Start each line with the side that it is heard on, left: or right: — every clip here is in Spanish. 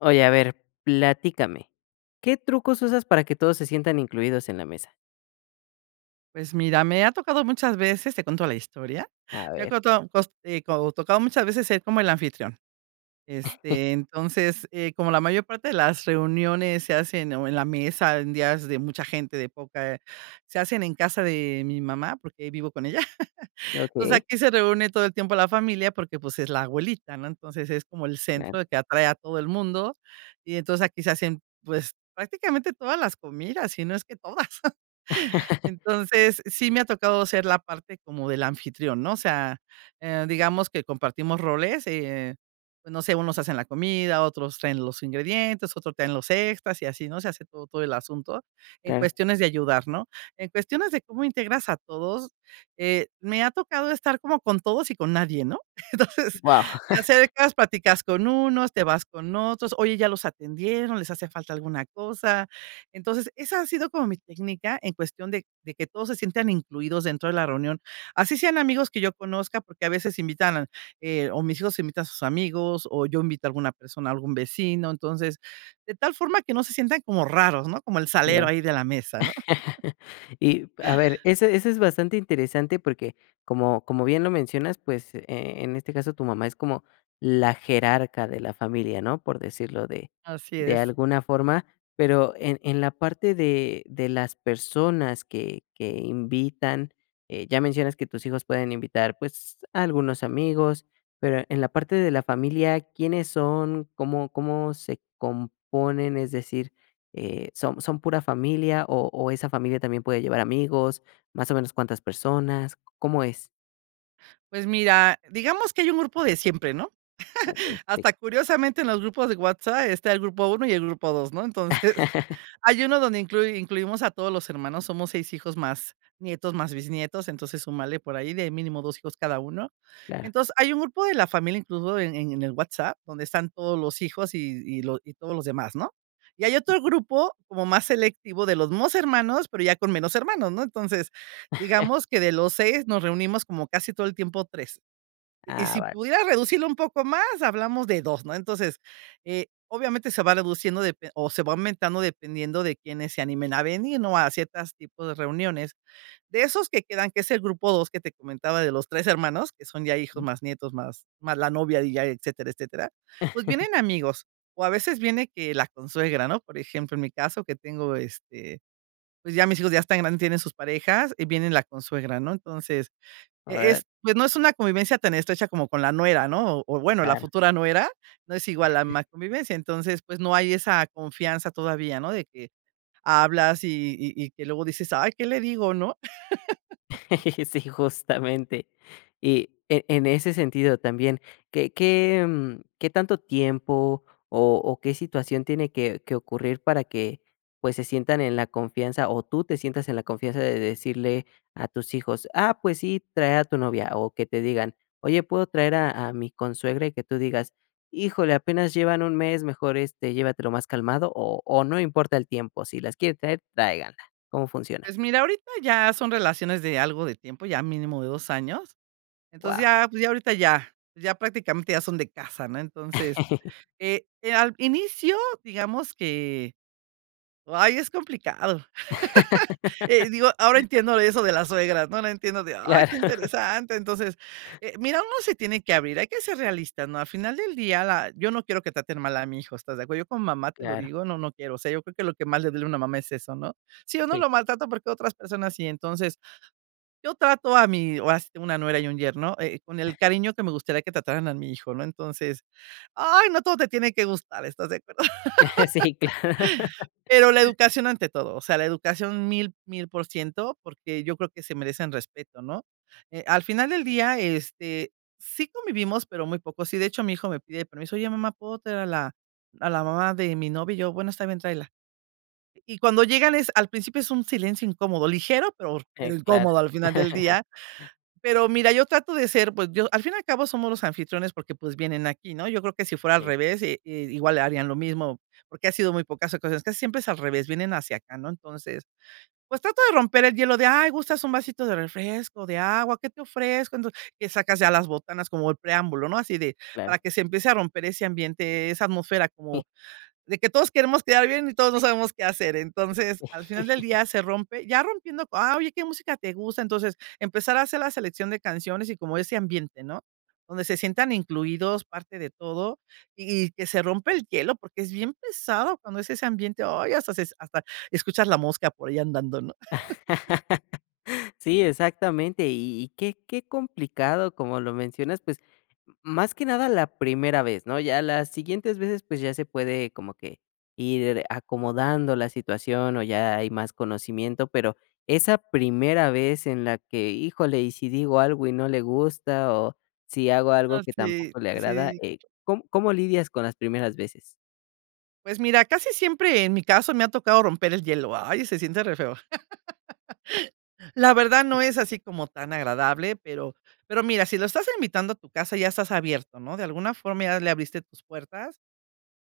left: Oye, a ver, platícame, ¿qué trucos usas para que todos se sientan incluidos en la mesa?
right: Pues mira, me ha tocado muchas veces, te cuento la historia,
left: A
right: me ha
left: ver.
right: cota tos eh, co tocado muchas veces ser como el anfitrión. Este, entonces, eh como la mayor parte de las reuniones se hacen o en la mesa en días de mucha gente de poca, se hacen en casa de mi mamá, porque vivo con ella. Entonces,
left: Okey.
right: aquí se reúne todo el tiempo la familia, porque, pues, es la abuelita, ¿no? Entonces es como el
left: Claro.
right: centro que atrae a todo el mundo. Y entonces aquí se hacen, pues prácticamente todas las comidas sí no es que todas. Entonces, sí me ha tocado ser la parte como del anfitrión, ¿no? O sea, eh, digamos que compartimos roles, eh, no sé, unos hacen la comida, otros traen los ingredientes, otros traen los extras y así ¿no? Se hace todo todo el asunto en
left: Claro.
right: cuestiones de ayudar, ¿no? En cuestiones de cómo integras a todos, eh, me ha tocado estar como con todos y con nadie, ¿no? Entonces
left: Guau.
right: te acercas platicas con unos, te vas con otros: "Oye, ¿ya los atendieron? ¿Les hace falta alguna cosa?". Entonces esa ha sido como mi técnica en cuestión de de que todos se sientan incluidos dentro de la reunión. Así sean amigos que yo conozca, porque a veces invitan, eh, o mis hijos invitan a sus amigos, o yo invito a alguna persona, a algún vecino. Entonces, de tal forma que no se sientan como raros, ¿no? Como el salero
left: Ya.
right: ahí de la mesa ¿no?
left: Y a ver ese ese es bastante interesante porque como como bien lo mencionas pues, eh, en este caso tu mamá es como la jerarca de la familia, ¿no? Por decirlo de
right: Así
left: de
right: es.
left: alguna forma, pero en en la parte de de las personas que que invitan, eh, ya mencionas que tus hijos pueden invitar, pues, a algunos amigos, pero en la parte de la familia, ¿quiénes son? ¿Cómo cómo se componen? Es decir, eh, ¿son son pura familia o o esa familia también puede llevar amigos? ¿Más o menos cuántas personas? ¿C cómo es?
right: Pues mira, digamos que hay un grupo de siempre, ¿no?
left: Okey, sí.
right: Hasta curiosamente en los grupos de WhatsApp está el grupo 1 y el grupo 2, ¿no? Entonces hay uno donde inclui incluimos a todos los hermanos. Somos 6 hijos más nietos, más bisnietos, entonces súmale por ahí de mínimo 2 hijos cada uno.
left: Claro.
right: Entonces hay un grupo de la familia, incluso, en en el WhatsApp, donde están todos los hijos, y y los todos los demás, ¿no? Y hay otro grupo como más selectivo de los mismos hermanos, pero ya con menos hermanos, ¿no? Entonces digamos que de los 6 nos reunimos como casi todo el tiempo 3. Y
left: Ah,
right: si
left: vale.
right: pudieras reducirlo un poco más, hablamos de 2, ¿no? Entonces, eh, obviamente se va reduciendo depe o se va aumentando dependiendo de quiénes se animen a venir, ¿no?, a ciertas tipos de reuniones. De esos que quedan, que es el grupo 2 que te comentaba de los 3 hermanos que son ya hijos,
left: Mm.
right: más nietos, más más la novia, y ya etcétera, etcétera. Pues vienen amigos, o a veces viene que la consuegra, ¿no? Por ejemplo, en mi caso que tengo este, pues, ya mis hijos ya están grandes, tienen sus parejas y viene la consuegra, ¿no? Entonces, e
left: Órale.
right: es, pues, no es una convivencia tan estrecha como con la nuera, ¿no? o o bueno, la
left: Claro.
right: futura nuera no es igual la más convivencia. Entonces, pues, no hay esa confianza todavía, ¿no? De que hablas, y y y que luego dices, "Ay, ¿qué le digo?", ¿no?
left: Sí, justamente. Y en en ese sentido también ¿qué qué, mm, qué tanto tiempo, o o qué situación tiene que que ocurrir para que, pues, se sientan en la confianza, o tú te sientas en la confianza de decirle a tus hijos: "Ah pues sí, trae a tu novia"?, o que te digan: "¿Oye puedo traer a a mi consuegra?", y que tú digas: "Híjole, apenas llevan 1 mes mejor, este, llévatelo más calmado."? ¿O o no importa el tiempo, si las quiere traer tráiganla? ¿Cómo funciona?
right: Pues mira, ahorita ya son relaciones de algo de tiempo, ya mínimo de 2 años. Entonces
left: Guau.
right: ya, pues ya ahorita ya, ya prácticamente ya son de casa, ¿no? Entonces, eh, al inicio, digamos que ay, es complicado. Eh, digo, ahora entiendo de eso de las suegras, ¿no? Ahora entiendo de: "Ay, qué
left: Claro.
right: interesante". Entonces, eh, mira, uno se tiene que abrir, hay que ser realistas, ¿no?, al final del día la yo no quiero que traten mal a mi hijo, ¿estás de acuerdo? Yo como mamá te lo
left: Claro.
right: digo, no, no quiero, o sea, yo creo que lo que más le duele a una mamá es eso, ¿no? Sí uno
left: Sí.
right: lo maltrata porque otras personas sí. Entonces, yo trato a mí o has una nuera y un yerno, eh, con el cariño que me gustaría que trataran a mi hijo, ¿no? Entonces, ¡ay, no, todo te tiene que gustar!, ¿estás de acuerdo?
left: Eh, sí, claro.
right: Pero la educación ante todo, o sea, la educación 1000, 1000%, porque yo creo que se merecen respeto, ¿no? Eh, al final del día, este, sí convivimos, pero muy poco. Sí, de hecho, mi hijo me pide permiso: "Oye, mamá, ¿puedo traer a la a la mamá de mi novia?", y yo: "Bueno, está bien, tráela". Y cuando llegan es al principio es un silencio incómodo, ligero, pero,
left: Eh,
right: pero
left: claro.
right: incómodo al final del día. Pero mira, yo trato de ser pues yo al fin y al cabo somos los anfitriones, porque, pues vienen aquí, ¿no? Yo creo que si fuera al
left: Sí.
right: revés, i i igual le harían lo mismo, porque ha sido muy pocas ocasiones que siempre es al revés, vienen hacia acá, ¿no? Entonces, pues, trato de romper el hielo de: "Ay, gustas un vasito de refresco, de agua, ¿qué te ofrezco?". Entonces, que sacas ya las botanas como el preámbulo, ¿no?, así de
left: Claro.
right: para que se empiece a romper ese ambiente, esa atmósfera
left: Sí.
right: como de que todos queremos quedar bien, y todos no sabemos qué hacer. Entonces al final del día se rompe ya rompiendo: "Ah oye ¿qué música te gusta?". Entonces empezar a hacer la selección de canciones, y como ese ambiente ¿no?, donde se sientan incluidos parte de todo, Y y que se rompa el hielo, porque es bien pesado cuando es ese ambiente, ay, hasta se hasta escuchas la mosca por ahí andando, ¿no?
left: Sí, exactamente, y y qué qué complicado, como lo mencionas, pues, más que nada la primera vez, ¿no? Ya las siguientes veces, pues, ya se puede como que ir acomodando la situación, o ya hay más conocimiento, pero esa primera vez en la que: "Híjole, ¿y si digo algo y no le gusta?, o si hago algo
right: Ah,
left: que
right: sí,
left: tampoco le agrada".
right: sí.
left: Eh, ¿cóm cómo lidias con las primeras veces?
right: Pues mira, casi siempre en mi caso me ha tocado romper el hielo. Ay, se siente re feo. La verdad no es así como tan agradable, pero pero mira, si lo estás invitando a tu casa, ya estás abierto, ¿no? De alguna forma ya le abriste tus puertas,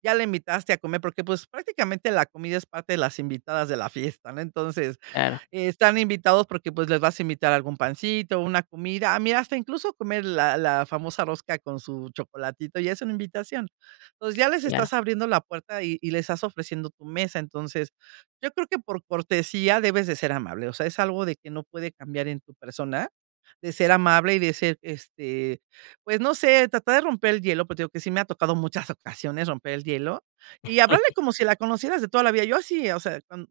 right: ya la invitaste a comer, porque, pues, prácticamente la comida es parte de las invitadas de la fiesta, ¿no? Entonces,
left: Claro.
right: están invitados porque, pues, les vas a invitar algún pancito, una comida. A mí, hasta incluso comer la la famosa rosca con su chocolatito, ya es una invitación. Entonces ya les
left: Claro.
right: estás abriendo la puerta y y les estás ofreciendo tu mesa. Entonces, yo creo que por cortesía debes de ser amable, o sea, es algo de que no puede cambiar en tu persona, de ser amable y de ser, este, pues, no sé, tratar de romper el hielo, pero te digo que sí me ha tocado muchas ocasiones romper el hielo y háblarle como si la conocieras de toda la vida. Yo así, o sea, cuan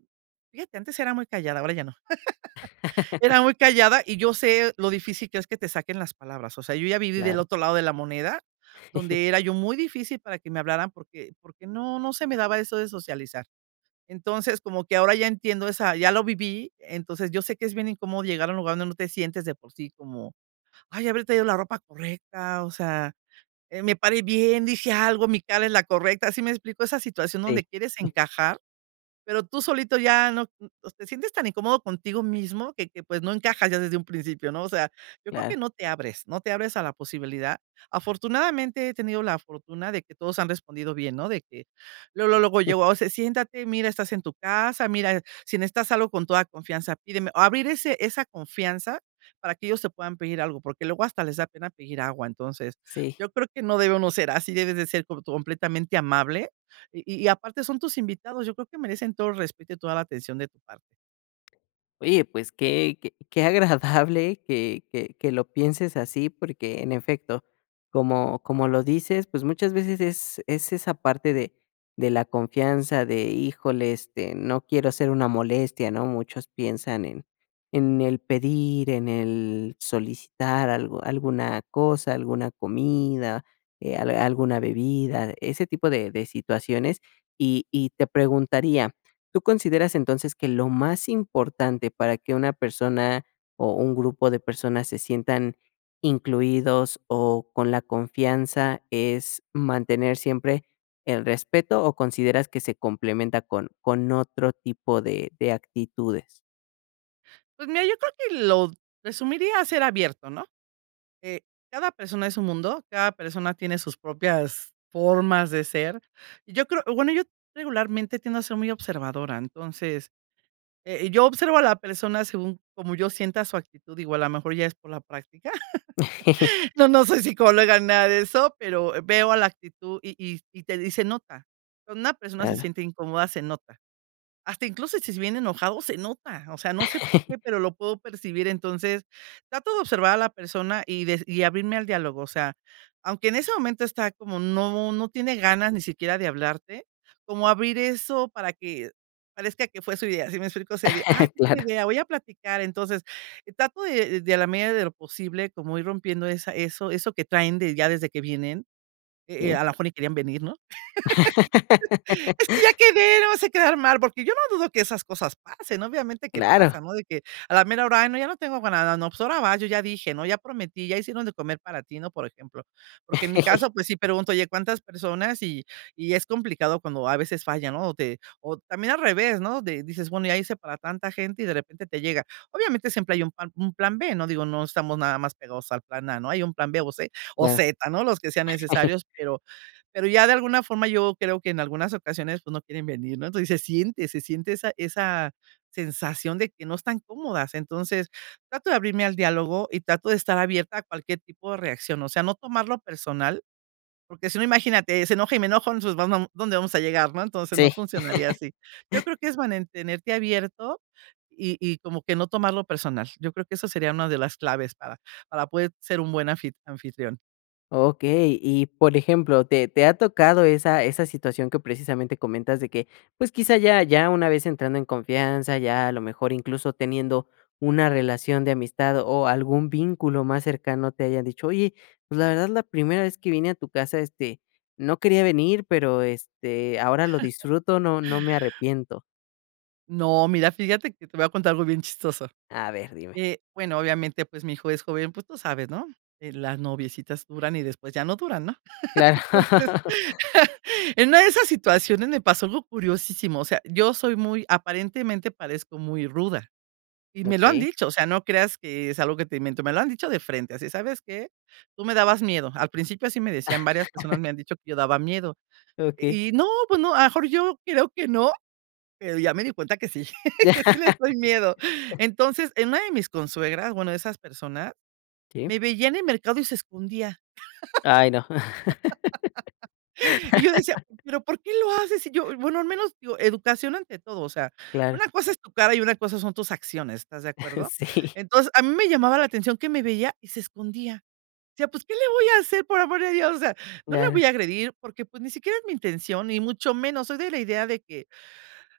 right: fíjate, antes era muy callada, ahora ya no. Era muy callada y yo sé lo difícil que es que te saquen las palabras, o sea, yo ya viví del
left: Claro.
right: otro lado de la moneda, donde era yo muy difícil para que me hablaran porque porque no, no se me daba eso de socializar. Entonces, como que ahora ya entiendo esa ya lo viví. Entonces, yo sé que es bien incómodo llegar a un lugar donde no te sientes de por sí como: "Ay, ¿habré traído la ropa correcta?", o sea, eh, "¿me pare bien?, ¿dije algo?, ¿mi cara es la correcta?". ¿Sí me explico? Esa situación
left: Si.
right: donde quieres encajar, pero tú solito ya no, mm, pues, te sientes tan incómodo contigo mismo que que pues no encajas ya desde un principio, ¿no? O sea, yo creo
left: Claro.
right: que no te abres, no te abres a la posibilidad. Afortunadamente he tenido la fortuna de que todos han respondido bien, ¿no? De que luego, luego yo, o sea: "Siéntate. Mira, estás en tu casa, mira, si necesitas algo con toda confianza, pídeme". Abrir ese esa confianza para que ellos te puedan pedir algo, porque luego hasta les da pena pedir agua. Entonces,
left: Si.
right: yo creo que no debe uno ser así, debes de ser corto completamente amable. Y y aparte son tus invitados, yo creo que merecen todo respeto y toda la atención de tu par
left: Oye pues que que qué agradable que que que lo pienses así porque en efecto como como lo dices pues muchas veces es es esa parte de de la confianza de híjole este no quiero ser una molestia, ¿no? Muchos piensan en en el pedir, en el solicitar algo alguna cosa, alguna comida, eh, al alguna bebida, ese tipo de de situaciones. Y y te preguntaría, ¿tú consideras entonces que lo más importante para que una persona o un grupo de personas se sientan incluidos o con la confianza, es mantener siempre el respeto o consideras que se complementa con con otro tipo de de actitudes?
right: Pues mira, yo creo que lo d resumiría ser abierto, ¿no? Eh, cada persona es un mundo, cada persona tiene sus propias formas de ser. Y yo creo O bueno, yo regularmente tiendo a ser muy observadora. Entonces, eh, yo observo a la persona según como yo sienta su actitud, digo, a la mejor ya es por la práctica. No, no soy psicóloga ni nada de eso, pero veo, ah, la actitud, y y y te dis y se nota. Cuando una persona se
left: Claro.
right: siente incómoda, se nota. Hasta incluso si es bien enojado, se nota, o sea, no sé por qué, pero lo puedo percibir. Entonces, trato de observar a la persona y de s y abrirme al diálogo, o sea, aunque en ese momento está como, no no tiene ganas ni siquiera de hablarte, como abrir eso para que parezca que fue su idea, ¿sí me explico? Así de: "Ah, tengo un
left: Carlo.
right: idea, voy a platicar". Entonces, trato de de a la medida de lo posible, como ir rompiendo esa eso eso que traen de, ya desde que vienen, e eh,
left: Sí.
right: a la mejor ni querían venir, ¿no? "Es que ya quedé, no vayas a quedar mal", porque yo no dudo que esas cosas pasen, obviamente que
left: Claro.
right: pasan, ¿no? De que a la mera hora: "¡Ay, no!, ya no tengo ga nada. No, pues ahora va, yo ya dije", ¿no? Ya prometí, ya hicieron de comer para ti", ¿no?, por ejemplo. Porque en mi caso, pues sí pregunto: "Oye, ¿cuántas personas?", y y es complicado cuando a veces falla, ¿no?, o te o también al revés, ¿no?, de dices: "Bueno, ya hice para tanta gente", y de repente te llega. Obviamente, siempre hay un pan un plan B. No, digo, no estamos nada más pegados al plan A, ¿no?, hay un plan B, o C, o
left: Claro.
right: Z, ¿no? Los que sean necesarios, pero pero ya de alguna forma yo creo que en algunas ocasiones, pues no quieren venir, ¿no?, pues se siente se siente esa esa sensación de que no están cómodas. Entonces, trato de abrirme al diálogo y trato de estar abierta a cualquier tipo de reacción, o sea, no tomarlo personal, porque si no, imagínate, se enoja, y me enojo, entonces, vam vam ¿Dónde vamos a llegar?, ¿no? Entonces,
left: Sí.
right: no funcionaría así. Yo creo que es mantenerte abierto y y como que no tomarlo personal. Yo creo que eso sería una de las claves para para poder ser un buen anfit anfitrión.
left: Okey y por ejemplo ¿te te ha tocado esa esa situación que precisamente comentas de que pues quizá ya ya una vez entrando en confianza ya a lo mejor incluso teniendo una relación de amistad o algún vínculo más cercano te hayan dicho: "Oye pues la verdad la primera vez que vine a tu casa, este, no quería venir, pero, este, ahora lo disfruto no no me arrepiento"?
right: No, mira, fíjate que te voy a contar algo bien chistoso,
left: A ver, dime.
right: eh, bueno, obviamente, pues, mi hijo es joven, pues, tú sabes, ¿no? De las noviecitas duran y después ya no duran, ¿no?
left: Claro.
right: Entonces, en una de esas situaciones me pasó algo curiosísimo, o sea, yo soy muy aparentemente parezco muy ruda y me lo han
left: Okey.
right: dicho. O sea, no creas que es algo que te invento. Me lo han dicho de frente así: "¿Sabes qué? Tú me dabas miedo al principio", así me decían, varias personas me han dicho que yo daba miedo
left: Okey.
right: y no, pues no, a lo mejor yo creo que no, pero ya me di cuenta que sí,
left: Ya.
right: que sí les doy miedo. Entonces, en una de mis consuegras, bueno, esas persona
left: Sí.
right: me veía en el mercado y se escondía.
left: Ay no.
right: Y yo decía: "¿Pero por qué lo haces? Si yo", bueno al menos yo educación ante todo. O sea,
left: Claro.
right: una cosa es tu cara y una cosa son tus acciones. ¿Estás de acuerdo?
left: Sí.
right: Entonces a mí me llamaba la atención que me veía y se escondía. Decía: "Pues, ¿qué le voy a hacer?, por amor a Dios". O sea, no le voy
left: Claro
right: a agredir porque, pues, ni siquiera es mi intención ni mucho menos. Soy de la idea de que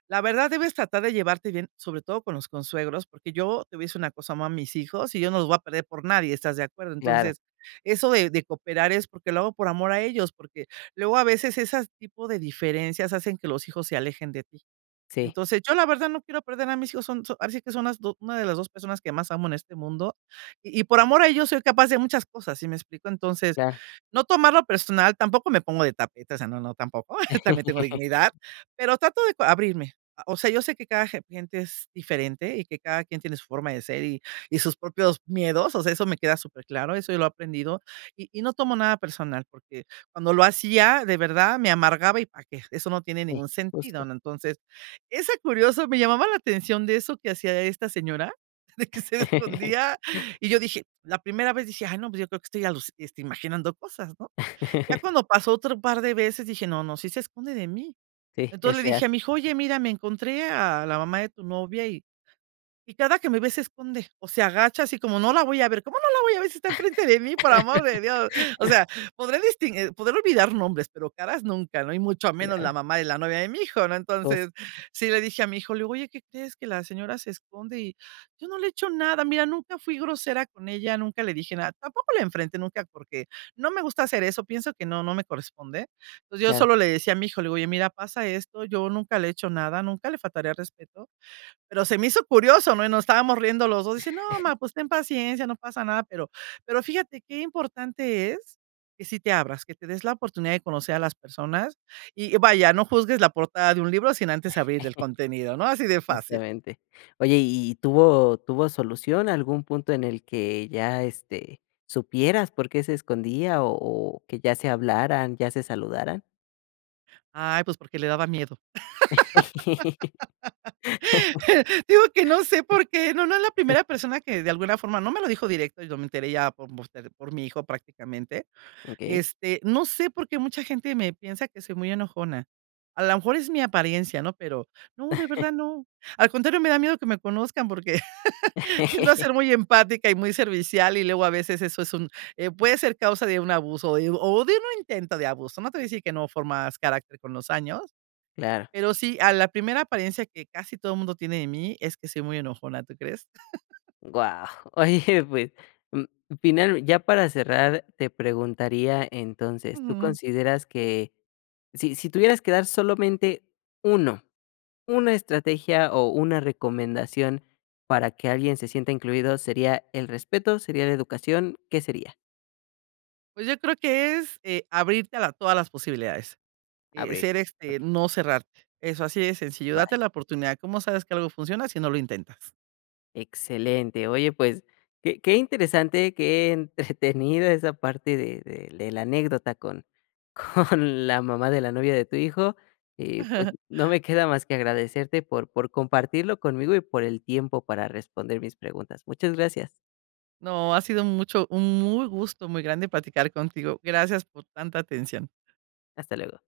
right: la verdad debes tratar de llevarte bien, sobre todo con los consuegros porque yo te voy a decir una cosa amo a mis hijos y yo no los voy a perder por nadie. ¿Estás de acuerdo?
left: Claro.
right: Entonces eso, eh, de cooperar es porque lo hago por amor a ellos porque luego a veces esas tipo de diferencias hacen que los hijos se alejen de ti.
left: Sí.
right: Entonces yo la verdad no quiero perder a mis hijos son so ahora sí que son las do una de las dos personas que más amo en este mundo y y por amor a ellos soy capaz de muchas cosas. ¿Sí me explico? Entonces,
left: Claro.
right: no tomarlo personal. Tampoco me pongo de tapete. O sea, no, no tampoco. También tengo dignidad pero trato de cua abrirme, eh, o sea, yo sé que cada ge gente es diferente y que cada quien tiene su forma de ser y y sus propios miedos. O sea, eso me queda superclaro eso yo lo he aprendido y y no tomo nada personal porque cuando lo hacía de verdad me amargaba ¿y para qué? Eso no tiene
left: Sí,
right: ningún sentido,
left: justo.
right: ¿no? Entonces, es tan curioso me llamaba la atención de eso que hacía esta señora de que se escondía y yo dije, la primera vez dije:"Ay no, pues, yo creo que estoy aluci este imaginando cosas ¿no?" Ya cuando pasó otro par de veces dije: "No, no sí se esconde de mí".
left: Sí,
right: Entonces
left: es
right: le dije
left: real.
right: a mi hijo: "Oye mira me encontré a la mamá de tu novia y y cada que me ve se esconde o se agacha así como no la voy a ver". ¿Cómo no la voy a ver si está enfrente de mí?, por amor de Dios. O sea, podré distin eh, podré olvidar nombres pero caras nunca y mucho menos la
left: Ya.
right: mamá de la novia de mi hijo ¿no?
left: Jus
right: Entonces sí le dije a mi hijo, le digo: "Oye ¿qué crees? Que la señora se esconde y yo no le he hecho nada. Mira nunca fui grosera con ella nunca le dije nada", tampoco la enfrenté nunca porque no me gusta hacer eso pienso que no no me corresponde. Pues, yo
left: Claro.
right: solo le decía a mi hijo: "Oye mira pasa esto yo nunca le he hecho nada nunca le faltaría el respeto". Pero se me hizo curioso ¿no? Y nos estábamos riendo los dos y dice: "No ma, pues, ten paciencia no pasa nada". Pero pero fíjate qué importante es que sí te abras que te des la oportunidad de conocer a las personas y vaya no juzgues la portada de un libro sin antes abrir el contenido ¿no? Así de fácil.
left: Justamente. Oye ¿y y tuvo tuvo solución? ¿Algún punto en el que ya, este, supieras por qué se escondía o o que ya se hablaran, ya se saludaran?
right: Ay, pues, porque le daba miedo, digo que no sé por qué, no no es la primera persona que de alguna forma no me lo dijo directo, yo me enteré ya por, [unintelligible] por mi hijo prácticamente,
left: Okey.
right: este, no sé por qué mucha gente me piensa que soy muy enojona. A la mejor es mi apariencia, ¿no? Pero no, de verdad no, al contrario, me da miedo que me conozcan, porque tiendo a ser muy empática y muy servicial, y luego a veces eso, es un eh, puede ser causa de un abuso, y o de un intento de abuso. No te voy a decir que no formas carácter con los años,
left: Claro.
right: pero sí, a la primera apariencia que casi todo mundo tiene de mí es que soy muy enojona, ¿tú crees?
left: Guau, oye pues, mm, final ya para cerrar te preguntaría, entonces, ¿tú
right: Ujú.
left: consideras que, si si tuvieras que dar solamente uno, una estrategia, o una recomendación para que alguien se sienta incluido sería el respeto, sería la educación?, ¿qué sería?
right: Pues, yo creo que es, eh, abrirte a la todas las posibilidades, eh, ser
left: Abrirte,
right: este,
left: okey.
right: no cerrarte, eso, así de sencillo, date
left: Vale.
right: la oportunidad, ¿cómo sabes que algo funciona si no lo intentas?
left: Excelente, oye pues que qué interesante, qué entretenida esa parte de de de la anécdota con con la mamá de la novia de tu hijo. Y pues, no me queda más que agradecerte por por compartirlo conmigo, y por el tiempo para responder mis preguntas, muchas gracias.
right: No, ha sido mucho un muy gusto muy grande platicar contigo, gracias por tanta atención.
left: Hasta luego.